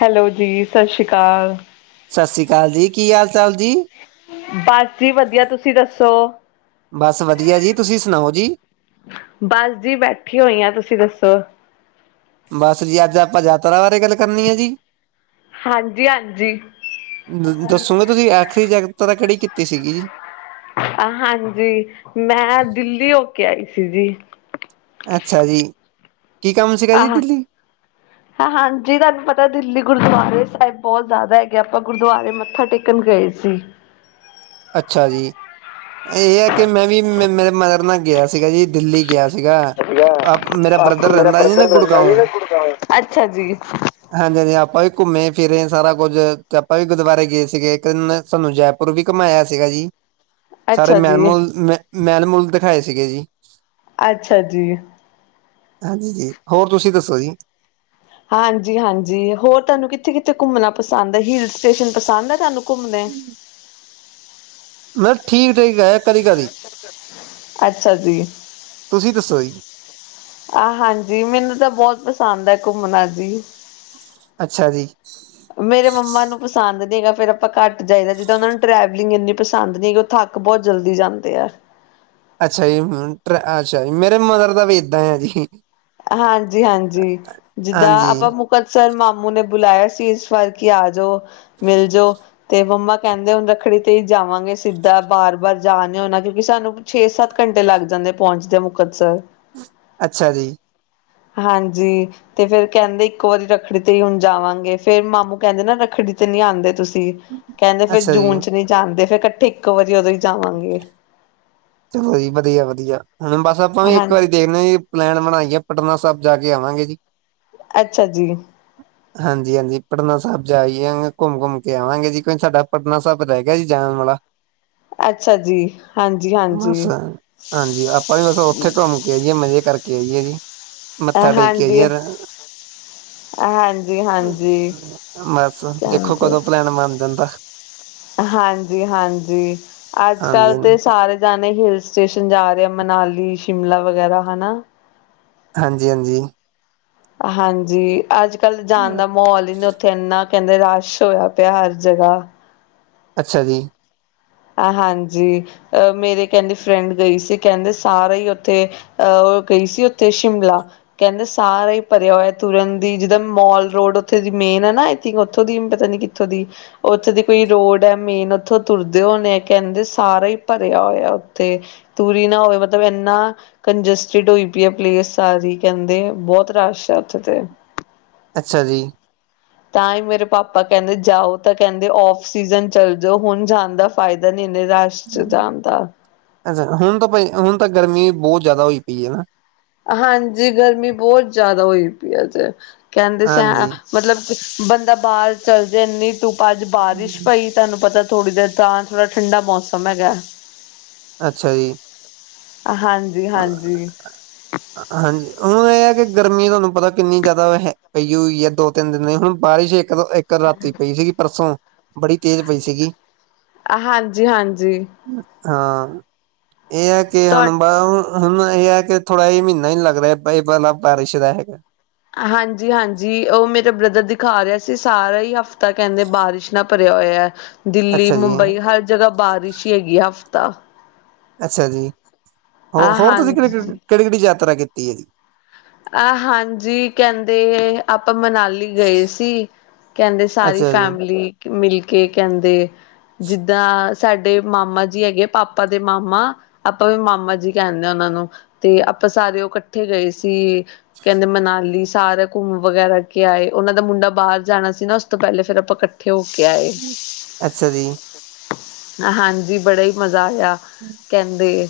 Hello ਜੀ ਸਤਿ ਸ਼੍ਰੀ ਅਕਾਲ। ਸਤਿ ਸ੍ਰੀ ਅਕਾਲ ਜੀ ਕੀ ਹਾਲ ਚਾਲ ਜੀ। ਬਸ ਜੀ ਵਧੀਆ ਤੁਸੀਂ ਦੱਸੋ। ਬਸ ਵਧੀਆ ਜੀ ਤੁਸੀਂ ਸੁਣਾਓ ਜੀ। ਬਸ ਜੀ ਬੈਠੀ ਹੋਈ ਹਾਂ ਤੁਸੀਂ ਦੱਸੋ। ਬਸ ਜੀ ਅੱਜ ਆਪਾਂ ਯਾਤਰਾ ਬਾਰੇ ਗੱਲ ਕਰਨੀ ਆ ਜੀ। ਹਾਂਜੀ ਹਾਂਜੀ ਦੱਸੋ ਨਾ ਤੁਸੀਂ ਆਖਰੀ [unintelligible] ਤਾਂ ਕਿਹੜੀ ਕੀਤੀ ਸੀਗੀ ਜੀ। ਹਾਂਜੀ ਮੈਂ ਦਿੱਲੀ ਹੋ ਕੇ ਆਈ ਸੀ ਜੀ। ਅੱਛਾ ਜੀ ਕੀ ਕੰਮ ਸੀਗਾ ਜੀ ਆਹ ਦਿੱਲੀ। ਹਾਂਜੀ ਤੁਹਾਨੂੰ ਪਤਾ ਦਿੱਲੀ ਗੁਰਦੁਆਰੇ ਸਾਹਿਬ ਬਹੁਤ ਜ਼ਿਆਦਾ ਹੈਗੇ ਆਪਾਂ ਗੁਰਦੁਆਰੇ ਮੱਥਾ ਟੇਕਣ ਗਏ ਸੀ। ਅੱਛਾ ਜੀ ਇਹ ਹੈ ਕਿ ਮੈਂ ਵੀ ਮੈਂ ਮੇਰੇ ਮਦਰ ਨਾਲ ਗਿਆ ਸੀਗਾ ਜੀ ਦਿੱਲੀ ਗਿਆ ਸੀਗਾ ਵਧੀਆ ਅ ਮੇਰਾ ਆਪ ਬ੍ਰਦਰ ਮੇਰਾ ਰਹਿੰਦਾ ਜੀ ਨਾ ਬ੍ਰਦਰ ਰਹਿੰਦਾ ਗੁੜਗਾਉ। ਜੀ ਨਾ ਗੁੜਗਾਉਂ ਅੱਛਾ ਜੀ ਹਾਂਜੀ ਹਾਂਜੀ ਆਪਾਂ ਵੀ ਘੁੰਮੇ ਫਿਰੇ ਸਾਰਾ ਕੁੱਝ ਆਪਾਂ ਵੀ ਗੁਰਦੁਆਰੇ ਗਏ ਸੀਗੇ ਇੱਕ ਦਿਨ ਸਾਨੂੰ ਜੈਪੁਰ ਵੀ। ਘਮਾਇਆ ਸੀਗਾ ਜੀ ਸਾਰੇ ਅੱਛਾ ਜੀ ਮੈਲਮੋਲ ਮੈਲਮੋਲ ਦਿਖਾਏ ਸੀਗੇ ਜੀ ਅੱਛਾ ਜੀ। ਹਾਂਜੀ ਜੀ ਹੋਰ ਤੁਸੀਂ ਦੱਸੋ ਜੀ। ਹਾਂਜੀ ਹਾਂਜੀ ਹੋਰ ਤੁਹਾਨੂੰ ਕਿੱਥੇ ਕਿੱਥੇ ਘੁੰਮਣਾ ਪਸੰਦ ਹੈ ਹਿਲ ਸਟੇਸ਼ਨ ਪਸੰਦ ਹੈ ਤੁਹਾਨੂੰ। ਘੁੰਮਦੇ। ਮਤਲਬ ਠੀਕ ਠੀਕ ਹੈ। ਕਦੀ ਕਦੀ ਅੱਛਾ ਜੀ। ਤੁਸੀਂ ਦੱਸੋ ਜੀ ‌ ਆਹ ਹਾਂਜੀ ਮੈਨੂੰ ਤਾਂ ਬਹੋਤ ਪਸੰਦ ਆ ਘੁੰਮਨਾ ਜੀ। ਅੱਛਾ ਜੀ। ਮੇਰੇ ਮੰਮਾ ਨੂੰ ਪਸੰਦ ਨਹੀਂ ਹੈਗਾ ਫਿਰ ਆਪਾਂ ਘੱਟ ਜਾਈਦਾ ਜਿੱਦਾਂ ਉਹਨਾ ਨੂੰ ਟ੍ਰੈਵਲਿੰਗ ਇੰਨੀ ‌। ਪਸੰਦ ਨੀ ਓਹ ਥੱਕ ਬਹੋਤ ਜਲਦੀ ਜਾਂਦੇ ਆ। ਅੱਛਾ ਜੀ ਅੱਛਾ ਜੀ ਮੇਰੇ ਮਦਰ ਦਾ ਵੀ ਏਦਾਂ ਆ ਜੀ। ਹਾਂਜੀ ਹਾਂਜੀ ਜਿੱਦਾਂ ਹਾਂਜੀ ਆਪਾਂ ਮੁ ‌‌। [unintelligible] ਸਰ ਮਾਮੂ ਨੇ ਬੁਲਾਇਆ ਸੀ ਇਸ ਵਾਰ ਕੀ ਆ ਜਾਓ ਮਿਲ ਜੋੋ ਤੇ ਮੰਮਾ ‌। ਕਹਿੰਦੇ ਹੁਨ ਰੱਖੜੀ ਤੇ ਹੀ ਜਾਵਾਂਗੇ ਸਿੱਧਾ ਬਾਰ ਬਾਰ ਜਾ ਨੀ ਹੋ ਨਾ ਕਿਉਂਕਿ ਸਾਨੂੰ ਛੇ ਸੱਤ ਘੰਟੇ ਲੱਗ ਜਾਂਦੇ ਪਹੁੰਚਦੇ ਮੁਕਤਸਰ। ਅੱਛਾ ਜੀ। ਹਾਂਜੀ। ਤੇ ਫੇਰ ਕਹਿੰਦੇ ਇੱਕ ਵਾਰੀ ਰੱਖੜੀ ਤੇ ਹੁਨ ਜਾਵਾਂਗੇ ਫੇਰ ਮਾਮੂ ਕਹਿੰਦੇ ਨਾ ਰੱਖੜੀ ਤੇ ਨੀ ਆਂਦੇ ਤੁਸੀਂ। ਕਹਿੰਦੇ ਫੇਰ ਅੱਛਾ ਜੀ ਜੂਨ ਚ ਨੀ ਜਾਂਦੇ ਫਿਰ ਇਕੱਠੇ ਇੱਕੋ ਵਾਰੀ ਉਦੋਂ ਹੀ ਜਾਵਾਂਗੇ। ਚਲੋ ਜੀ ਵਧੀਆ ਵਧੀਆ ਹੁਣ ਬਸ ਆਪਾਂ ਵੀ ਹਾਂ ਇੱਕ ਵਾਰੀ ਦੇਖਦੇ ਹ ਜੀ। ਪਲੈਨ ਬਣਾਈਏ ਪਟਨਾ ਸਹਾਬ ਜਾ ਕੇ ਆਵਾਂ ਗੇ ਜੀ। ਅੱਛਾ ਜੀ। [unintelligible] [inaudible] ਹਾਂਜੀ ਹਾਂਜੀ ਪਟਨਾ ਸਹਾਬ ਜਾਈ ਘੁੰਮ ਘੁੰਮ ਕੇ ਆਵਾਂਗੇ ਜੀ ਕਿਉਂ ਸਾਡਾ ਪਟਨਾ ਸਾਹਿਬ ਰਹਿ ਗਿਆ ਜੀ ਜਾਨ ਵਾਲਾ। ਅੱਛਾ ਜੀ। ਹਾਂਜੀ ਬਸ ਹਾਂਜੀ ਹਾਂਜੀ ਆਪਾਂ ਵੀ ਬਸ ਓਥੇ ਘੁੰਮ ਕੇ ਆਈਏ ਮਜ਼ੇ ਕਰਕੇ ਆਈਏ ਜੀ। ਮੱਥਾ ਟੇਕਿ ਹਾਂਜੀ ਆਈ [unintelligible] ਰ। ਹਾਂਜੀ ਹਾਂਜੀ ਬਸ ਦੇਖੋ ਕਹਿੰਦੇ ਕਦੋਂ ਪਲੈਣ ਮੰਨ ਜਾਂਦਾ। ਹਾਂਜੀ ਹਾਂਜੀ ਅੱਜ ਹਾਂਜੀ ਕਲ ਹਾਂਜੀ ਤੇ ਸਾਰੇ ਜਾਨੇ ਹਿਲਸ। ਸਟੇਸ਼ਨ ਜਾ ਰਿਹਾ ਮਨਾਲੀ ਸ਼ਿਮਲਾ ਵਗੈਰਾ ਹਨਾ। ਹਾਂਜੀ, ਹਾਂਜੀ। ਹਾਂਜੀ ਅੱਜ ਕੱਲ ਜਾਨ ਦਾ ਮਾਹੋਲ ਹੀ ਨੀ ਉੱਥੇ ਐਨਾ ਕਹਿੰਦੇ ਰਸ਼ ਹੋਇਆ ਪਿਆ, ਹਰ ਜਗ੍ਹਾ ਅੱਛਾ ਜੀ, ਹਾਂਜੀ, ਅਹ ਮੇਰੇ ਕਹਿੰਦੇ ਫਰੈਂਡ ਗਈ ਸੀ ਕਹਿੰਦੇ ਸਾਰੇ ਹੀ ਉਥੇ ਅਹ ਉਹ ਗਈ ਸੀ। ਉੱਥੇ ਸ਼ਿਮਲਾ ਕਹਿੰਦੇ ਸਾਰਾ ਹੀ ਭਰਿਆ ਹੋਇਆ ਤੁਰਨ ਦੀ, ਜਿੱਦਾਂ ਮੋਲ ਰੋਡ ਉੱਥੇ ਦੀ ਮੇਨ ਹੈ ਨਾ ਆਈ ਥਕ ਉੱਥੋਂ ਦੀ ਪਤਾ ਨੀ। ਉੱਥੋਂ ਦੀ ਉੱਥੋਂ ਦੀ ਕੋਈ ਰੋਡ ਹੈ ਮੇਨ ਉੱਥੋਂ ਤੁਰ ਹੋਨੇ ਕਹਿੰਦੇ ਸਾਰਾ ਹੀ ਭਰਿਆ ਹੋਇਆ ਉੱਥੇ ਤੂਰੀ ਨਾ ਹੋਵੇ ਮਤਲਬ ਐਨਾ ਕੰਜਸਟਿਡ ਹੋਈ ਪਈ ਆ ਪਲੇਸ ਸਾਰੀ ਕਹਿੰਦੇ ਬਹੋਤ ਰਸ਼ ਆ ਉੱਥੇ ਤੇ। ਅੱਛਾ ਜੀ ਤਾਂ ਹੀ ਮੇਰੇ ਪਾਪਾ ਕਹਿੰਦੇ ਜਾਓ ਤਾਂ ਕਹਿੰਦੇ ਓਫ ਸੀਜਨ ਚੱਲ ਜਓ ਹੁਨ ਜਾਨ ਦਾ ਫਾਇਦਾ ਨ ਏਨੇ ਰਾਸ਼। ਜਾਨਦਾਂ ਹੁਨ ਤਾਂ ਹੁਨ ਤਾਂ ਗਰਮੀ ਬਹੋਤ ਜਆਦਾ ਹੋਈ ਪਈ ਆ ਨਾ। ਹਾਂਜੀ ਗਰਮੀ ਬਹੋਤ ਜਆਦਾ ਹੋਈ ਪਈ ਅਜੇ ਕਹਿੰਦੇ ਸ ਹਾਂਜੀ। ਮਤਲਬ ਬੰਦਾ ਬਾਹਰ ਚਲ ਜੇ ਇੰਨੀ ਧੂੱਪਾ ਅੱਜ ਬਾਰਿਸ਼ ਪਈ। ਤੁਹਾਨੂੰ ਪਤਾ ਥੋੜ੍ਹੀ ਦੇਰ ਤਾਂ ਥੋੜਾ ਠੰਡਾ ਮੌਸਮ ਹੈਗਾ। ਅੱਛਾ ਜੀ ਹਾਂ [unintelligible] ਹਾਂਜੀ ਹੁਨ ਇਹ ਹੈ ਕਿ ਗਰਮੀ ਤੁਹਾਨੂੰ ਪਤਾ ਕਿੰਨੀ ਜ਼ਿਆਦਾ ਪਈ ਹੋਈ ਐ ਦੋ ਤਿੰਨ ਦਿਨ ਦੀ ਹੁਣ ਬਾਰਿਸ਼ ਇੱਕ- ਇੱਕ ਰਾਤੀ ਪਈ ਸੀਗੀ ਪਰਸੋਂ ਬੜੀ ਤੇਜ਼ ਪਈ ਸੀਗੀ। ਹਾਂਜੀ-ਹਾਂਜੀ। ਹਾਂ, ਇਹ ਹੈ ਕਿ ਤੁਹਾ ਅਨਬਨ, ਹੁਣ ਇਹ ਹੈ ਕਿ ਥੋੜਾ ਜਿ ਮਹੀਨਾ ਹੀ ਲੱਗ ਰਿਹਾ, ਇਹ ਵਾਲਾ ਬਾਰਿਸ਼ ਦਾ ਹੈਗਾ। ਹਾਂਜੀ-ਹਾਂਜੀ, ਉਹ ਮੇਰਾ ਬ੍ਰਦਰ ਦਿਖਾ ਰਿਹਾ ਸੀ। ਸਾਰਾ ਹੀ ਹਫ਼ਤਾ ਕਹਿੰਦੇ ਬਾਰਿਸ਼, ਨਾਲ ਭਰਿਆ ਹੋਇਆ। ਦਿੱਲੀ, ਅੱਛਾ ਜੀ, ਮੁੰਬਈ ਹਰ ਜਗਾ ਬਾਰਿਸ਼ ਹੀ ਹੈਗੀ ਆ, ਹਫ਼ਤਾ। ਅੱਛਾ ਜੀ, ਹੋ ਹਾਂ ਹੋਰ ਤੁਸੀਂ ਕਿੜੀ ਹਾਂਜੀ ਕਿਹੜੀ- ਕਿਹੜੀ ਯਾਤਰਾ ਕੀਤੀ ਹੈ ਜੀ। ਆਹ ਹਾਂਜੀ, ਕਹਿੰਦੇ ਆਪਾਂ ਮਨਾਲੀ ਗਏ ਸੀ। ਕਹਿੰਦੇ ਸਾਰੀ ਅੱਛਾ ਜੀ, ਫੈਮਲੀ ਮਿਲ ਕੇ ਕਹਿੰਦੇ। ਜਿੱਦਾਂ ਸਾਡੇ ਮਾਮਾ ਜੀ ਹੈਗੇ ਆ। ਪਾਪਾ ਦੇ ਮਾਮਾ ਆਪਾਂ ਵੀ ਮਾਮਾ ਜੀ ਕਹਿੰਦੇ ਹਾਂ ਉਹਨਾਂ ਨੂੰ, ਤੇ ਆਪਾਂ ਸਾਰੇ ਉਹ ਇਕੱਠੇ ਗਏ ਸੀ। ਜੀ ਕਹਿੰਦੇ, ਮਨਾਲੀ ਸਾਰਾ ਘੁੰਮ ਵਗੈਰਾ ਕੇ ਆਏ, ਉਹਨਾਂ ਦਾ ਮੁੰਡਾ ਬਾਹਰ ਜਾਣਾ ਸੀ ਨਾ। ਉਸ ਤੋਂ ਪਹਿਲੇ ਫੇਰ ਆਪਾਂ ਕੱ- ਕੇ ਹੋ ਕੇ ਆਏ, ਅੱਛਾ ਜੀ। ਹਾਂਜੀ ਬੜਾ ਹੀ। ਮਜ਼ਾ ਆਇਆ, ਕਹਿੰਦੇ-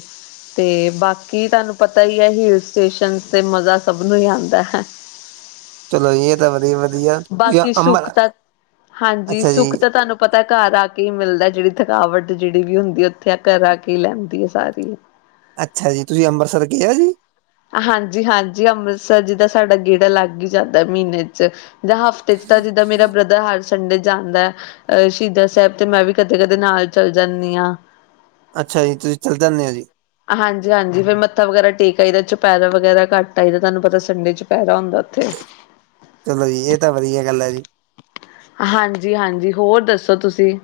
ਤੇ ਬਾਕੀ ਤੁਹਾਨੂੰ ਪਤਾ ਹੀ ਹੈ, ਹਿਲ ਸਟੇਸ਼ਨ ਤੇ ਮਜ਼ਾ ਸਭ ਨੂੰ ਹੀ ਆਉਂਦਾ ਹੈ। ਚਲੋ ਜੀ ਇਹ ਤਾਂ ਵਧੀਆ ਵਧੀਆ ਤੁਸੀਂ ਬਾਕੀ ਅੰਬਰ ਸੁੱਖ ਤਾਂ ਹਾਂਜੀ ਅੱਛਾ ਜੀ ਸੁੱਖ ਤਾਂ ਤੁਹਾਨੂੰ ਪਤਾ ਘਰ ਆ ਕੇ ਹੀ ਮਿਲਦਾ, ਜਿਹੜੀ ਥਕਾਵਟ ਜਿਹੜੀ ਵੀ ਹੁੰਦੀ ਉੱਥੇ ਆ ਘਰ ਆ ਕੇ ਹੀ ਲੈਂਦੀ ਹੈ ਸਾਰੀ। ਅੱਛਾ ਜੀ, ਤੁਸੀਂ ਅੰਮ੍ਰਿਤਸਰ ਗਏ ਹੋ ਜੀ? ਹਾਂਜੀ- ਹਾਂਜੀ ਅੰਮ੍ਰਿਤਸਰ ਜਿਦਾ ਸਾਡਾ ਗੇੜਾ ਲੱਗ ਹੀ ਜਾਂਦਾ ਮਹੀਨੇ ਚ। ਜਾਂ ਹਫ਼ਤੇ ਚ ਤਾਂ ਜਿੱਦਾਂ ਮੇਰਾ ਬ੍ਰਦਰ ਹਰ ਸੰਡੇ ਜਾਂਦਾ ਹੈ ਅ ਸ਼ਹੀਦਾਂ ਸਾਹਿਬ ਤੇ ਮੈਂ ਵੀ ਕਦੇ- ਕਦੇ ਨਾਲ ਚੱਲ ਜਾਂਦੀ ਹਾਂ। ਅੱਛਾ ਜੀ, ਤੁਸੀਂ ਚਲ ਜਾਨੇ ਹੋ ਜੀ। ਹਾਂਜੀ- ਹਾਂਜੀ ਫੇਰ ਮੱਥਾ ਵਗੈਰਾ ਟੇਕ ਆਈਦਾ ਚੁਪ ਪੈਰਾ ਵਗੈਰਾ ਕੱਟ ਆਈ ਦਾ ਤੁਹਾਨੂੰ ਪਤਾ ਸੰਡੇ ਚੁਪਹਿਰਾ ਹੁੰਦਾ ਉੱਥੇ। ਚਲੋ ਜੀ ਇਹ ਤਾਂ ਵਧੀਆ ਗੱਲ ਹੈ ਜੀ। ਹਾਂਜੀ- ਹਾਂਜੀ ਹੋਰ ਦੱਸੋ ਤੁਸੀਂ?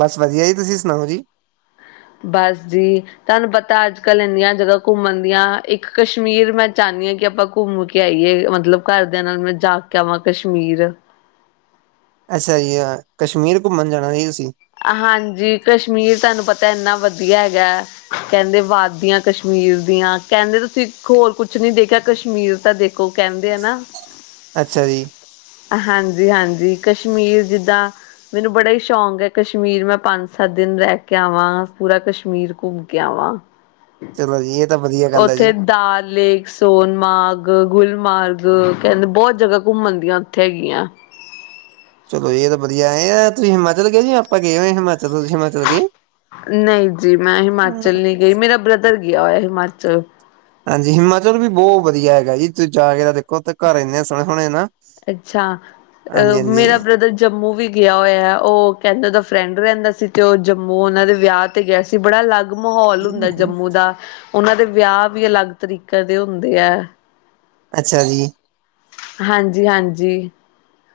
ਬਸ ਵਧੀਆ ਜੀ, ਤੁਸੀਂ ਸੁਣਾਓ ਜੀ? ਬਸ ਜੀ। ਤੁਹਾਨੂੰ ਪਤਾ ਅੱਜ ਕੱਲ ਇੰਨੀਆਂ ਜਗਾ ਘੁੰਮਣ ਦੀਆਂ ਇੱਕ ਕਸ਼ਮੀਰ ਮੈਂ ਚਾਹੁੰਦੀ ਹਾਂ ਕਿ ਆਪਾਂ ਘੁੰਮ ਕੇ ਆਈਏ, ਮਤਲਬ ਘਰਦਿਆਂ ਨਾਲ ਮੈਂ ਜਾ ਕੇ ਆਵਾਂ ਕਸ਼ਮੀਰ। ਅੱਛਾ ਜੀ ਕਸ਼ਮੀਰ ਘੁੰਮਣ ਜਾਣਾ ਜੀ ਤੁਸੀਂ। ਹਾਂਜੀ ਕਸ਼ਮੀਰ ਤੁਹਾਨੂੰ ਪਤਾ ਇੰਨਾ ਵਧੀਆ ਹੈਗਾ। ਕਹਿੰਦੇ ਵਾਧਦੀਆਂ ਕਸ਼ਮੀਰ ਦੀਆਂ, ਕਹਿੰਦੇ ਤੁਸੀਂ ਹੋਰ ਕੁਛ ਨਹੀਂ ਦੇਖਿਆ ਕਸ਼ਮੀਰ ਤਾਂ ਦੇਖ। ਖੋ ਕਹਿੰਦੇ ਆ ਨਾ। ਅੱਛਾ ਜੀ। ਹਾਂਜੀ- ਹਾਂਜੀ ਕਸ਼ਮੀਰ ਜਿੱਦਾਂ ਮੈਨੂੰ ਬੜਾ ਹੀ ਸ਼ੌਂਕ ਹੈ ਕਸ਼ਮੀਰ ਮੈਂ ਪੰਜ- ਸੱਤ ਦਿਨ ਰਹਿ ਕੇ ਆਵਾਂ ਪੂਰਾ ਕਸ਼ਮੀਰ ਘੁੰਮ ਕੇ ਆਵਾਂ, ਚਲੋ ਜੀ ਇਹ ਤਾਂ ਵਧੀਆ ਗੱਲ ਹੈ ਉੱਥੇ ਜੀ ਦਾਲ ਲੇਕਸ ਸੋਨਮਾਰਗ, ਗੁਲਮਾਰਗ ਕਹਿੰਦੇ ਬਹੁਤ ਜਗਾ ਘੁੰਮਣ ਦੀਆਂ ਉੱਥੇ ਹੈਗੀਆਂ। ਚਲੋ ਇਹ ਤਾਂ ਵਧੀਆ, ਐ ਹਾ ਤੁਸੀਂ ਹਿਮਾਚਲ ਗਏ ਜੀ ਆਪਾਂ ਗਏ ਹੋਏ ਹਿਮਾਚਲ, ਤੁਸੀਂ ਹਿਮਾਚਲ ਗਏ? ਨਹੀਂ ਜੀ, ਮੈਂ ਹਿਮਾਚਲ ਨਹੀਂ ਗਈ ਮੇਰਾ ਬ੍ਰਦਰ ਗਿਆ ਹੋਇਆ ਹਿਮਾਚਲ। ਹਾਂਜੀ ਹਿਮਾਚਲ ਵੀ ਬਹੁਤ ਵਧੀਆ ਹੈਗਾ ਜੀ, ਤੁਸੀਂ ਜਾ ਕੇ ਤਾਂ ਉਥੇ ਘਰ ਇਨੇ ਸੋਹਣੇ- ਸੋਹਣੇ ਨਾ, ਅੱਛਾ ਅ ਹਾਂਜੀ- ਹਾਂਜੀ। ਮੇਰਾ ਬ੍ਰਦਰ ਜੰਮੂ ਵੀ ਗਿਆ ਹੋਇਆ ਉਹ ਕਹਿੰਦੇ ਉਹਦਾ ਫਰੈਂਡ ਰਹਿੰਦਾ ਸੀ ਤੇ ਉਹ ਜੰਮੂ ਉਹਨਾਂ ਦੇ ਵਿਆਹ ਤੇ ਗਿਆ ਸੀ ਬੜਾ ਅਲੱਗ ਮਾਹੌਲ ਹੁੰਦਾ ਜੰਮੂ ਦਾ, ਉਹਨਾਂ ਦੇ ਵਿਆਹ ਵੀ ਅਲੱਗ ਤਰੀਕੇ ਦੇ ਹੁੰਦੇ ਹੈ। ਅੱਛਾ ਜੀ। ਹਾਂਜੀ- ਹਾਂਜੀ।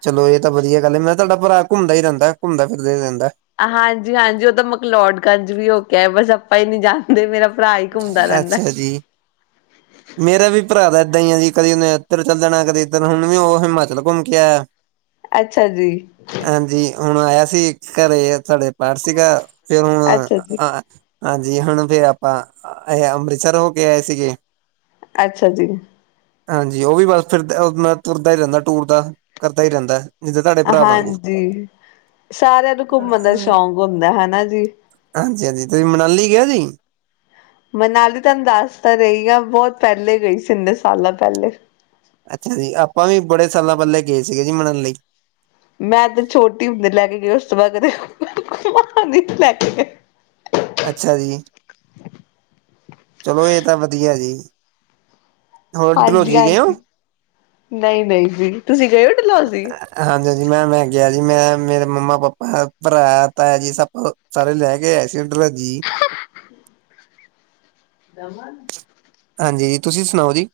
ਚਲੋ ਇਹ ਤਾਂ ਵਧੀਆ ਗੱਲ ਹੈ, ਮੈਂ ਤੁਹਾਡਾ ਭਰਾ ਘੁੰਮਦਾ ਹੀ ਰਹਿੰਦਾ, ਘੁੰਮਦਾ ਫਿਰਦਾ ਹੀ ਰਹਿੰਦਾ। ਹਾਂਜੀ- ਹਾਂਜੀ ਉਹ ਤਾਂ ਮਕਲੋਡਗੰਜ ਵੀ ਹੋ ਕੇ ਆਯਾ ਬਸ ਆਪਾਂ ਈ ਨੀ ਜਾਣਦੇ, ਮੇਰਾ ਭਰਾ ਹੀ ਘੁੰਮਦਾ ਰਹਿੰਦਾ। ਅੱਛਾ ਜੀ। ਮੇਰਾ ਵੀ ਭਰਾ ਤਾਂ ਇਏਦਾਂ ਹੀ ਆ ਜੀ ਕਦੇ ਉਹਨੇ ਇੱਧਰ ਚੱਲ ਜਾਣਾ ਕਦੇ ਇੱਧਰ ਹੁਣ ਵੀ ਉਹ ਹਿਮਾਚਲ ਘੁੰਮ ਕੇ ਆਇਆ। ਅੱਛਾ ਜੀ। ਹਾਂਜੀ ਹੁਣ ਆਇਆ ਸੀ ਘਰੇ ਤੁਹਾਡੇ, ਪਾਠ ਸੀਗਾ ਫੇਰ ਹੁਣ ਅੱਛਾ ਜੀ, ਹਾਂਜੀ ਹੁਣ ਫੇਰ ਆ- ਤਾਂ ਇਹ ਅੰਮ੍ਰਿਤਸਰ ਹੋ ਕੇ ਆਏ ਸੀਗੇ। ਅੱਛਾ ਜੀ। ਹਾਂਜੀ ਉਹ ਵੀ ਬਸ ਫਿਰਦਾ ਤੁਰਦਾ ਹੀ ਰਹਿੰਦਾ ਟੂਰ ਦਾ, ਕਰਦਾ ਹੀ ਰਹਿੰਦਾ। ਜਿੱਦਾਂ ਤੁਹਾਡੇ ਭਰਾ ਵਾਂਗੂ। ਹਾਂਜੀ ਸਾਰਿਆਂ ਨੂੰ ਘੁੰਮਣ ਦਾ ਸ਼ੌਕ ਹੁੰਦਾ, ਹਨਾ ਜੀ। ਹਾਂਜੀ- ਹਾਂਜੀ ਤੁਸੀਂ ਮਨਾਲੀ ਗਏ ਜੀ? ਮਨਾਲੀ ਤੁਹਾਨੂੰ ਦੱਸ ਤਾਂ ਰਹੀ ਆ, ਬਹੁਤ ਪਹਿਲੇ ਗਈ ਸੀ ਇੰਨੇ ਸਾਲਾਂ ਪਹਿਲੇ। ਅੱਛਾ ਜੀ, ਆਪਾਂ ਵੀ ਬੜੇ ਸਾਲਾਂ ਪਹਿਲੇ ਗਏ ਸੀਗੇ ਜੀ ਮੰਨਾਲੀ। ਮੈਂ ਤੇ ਛੋਟੀ ਹੁੰਦੇ ਲੈ ਕੇ ਗਈ ਉਸ ਤੋਂ ਬਾਅਦ ਕਦੇ ਘੁਮਾਨ ਨੀ ਲੈ ਕੇ ਗਏ। ਅੱਛਾ ਜੀ, ਚਲੋ ਇਹ ਤਾਂ ਵਧੀਆ ਜੀ। ਹੋਰ ਡਲਹੋਜੀ ਗਏ ਹੋ? ਹਾਂਜੀ-ਹਾਂਜੀ, ਨਹੀਂ- ਨਹੀਂ ਵੀ ਤੁਸੀਂ ਗਏ ਹੋ ਡਲਹੋਜੀ? ਹਾਂਜੀ-ਹਾਂਜੀ, ਮੈਂ- ਮੈਂ ਗਿਆ ਜੀ, ਮੈਂ, ਮੇਰੇ ਮੰਮਾ- ਪਾਪਾ ਭਰਾ, ਤਾਇ ਜੀ ਸਭ। ਸਾਰੇ ਲੈ ਕੇ ਆਏ ਸੀ ਡਲਹੋਜੀ। ਦਮਨ। ਹਾਂਜੀ ਤੁਸੀਂ ਸੁਣਾਓ ਜੀ?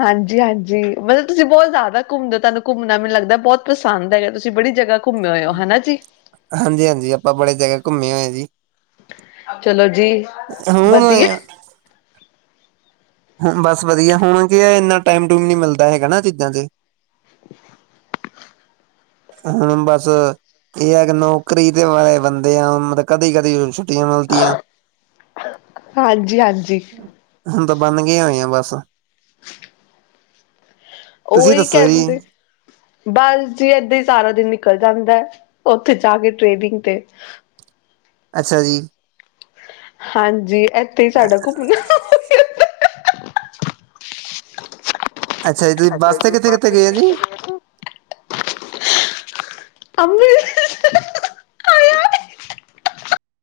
ਹਾਂਜੀ- ਹਾਂਜੀ ਮਤਲਬ ਤੁਸੀਂ ਬਹੁਤ ਜ਼ਿਆਦਾ ਘੁੰਮਦੇ ਹੋ ਤੁਹਾਨੂੰ ਘੁੰਮਣਾ ਮੈਨੂੰ ਲੱਗਦਾ ਬਹੁਤ ਪਸੰਦ ਹੈਗਾ। ਤੁਸੀਂ ਬੜੀ ਜਗਾ ਘੁੰਮੇ ਹੋਏ ਹੋ, ਹਨਾ ਜੀ। ਹਾਂਜੀ-ਹਾਂਜੀ ਆਪਾਂ ਬੜੇ ਜਗਾ ਘੁੰਮੇ ਹੋਏ ਹ ਜੀ। ਚਲੋ ਜੀ, ਵਧੀਆ। ਹੁਣ ਹ ਬਸ ਵਧੀਆ ਹੁਣ ਕੀ ਇਨਾ ਟਾਈਮ ਟੂਮ ਨੀ ਮਿਲਦਾ ਹੈਗਾ ਨਾ ਚੀਜ਼ਾਂ ਤੇ। ਹੁਣ ਬਸ ਇਹ ਹੈ ਕਿ ਨੌਕਰੀ ਦੇ ਵਾਲੇ ਬੰਦੇ ਆ ਮਤਲਬ ਕਦੀ- ਕਦੀ ਹੁਣ ਛੂ- ਟੀਆਂ ਰੋਟੀਆਂ। ਹਾਂਜੀ-ਹਾਂਜੀ। ਹੁਣ ਤਾਂ ਬਣ ਗਏ ਹੋਈਆਂ ਬਸ। ਤੁਸੀਂ ਉਹੀ ਦੱਸੋ ਜੀ ਕਹਿੰਦੇ ਬਸ ਜੀ ਏਦਾਂ ਹੀ ਸਾਰਾ ਦਿਨ। ਨਿਕਲ ਜਾਂਦਾ ਉੱਥੇ ਜਾ ਕੇ ਟ੍ਰੇਨਿੰਗ ਤੇ। ਅੱਛਾ ਜੀ। ਹਾਂਜੀ ਇੱਥੇ ਹੀ ਸਾਡਾ ਘੁੰਮਣਾ। ਅੱਛਾ ਜੀ ਤੁਸੀਂ ਬੱਸ ਤੇ ਕਿਥੇ- ਕਿੱਥੇ ਗਏ ਹੈ ਸੀ। ਅੰਮ੍ਰਿਤ-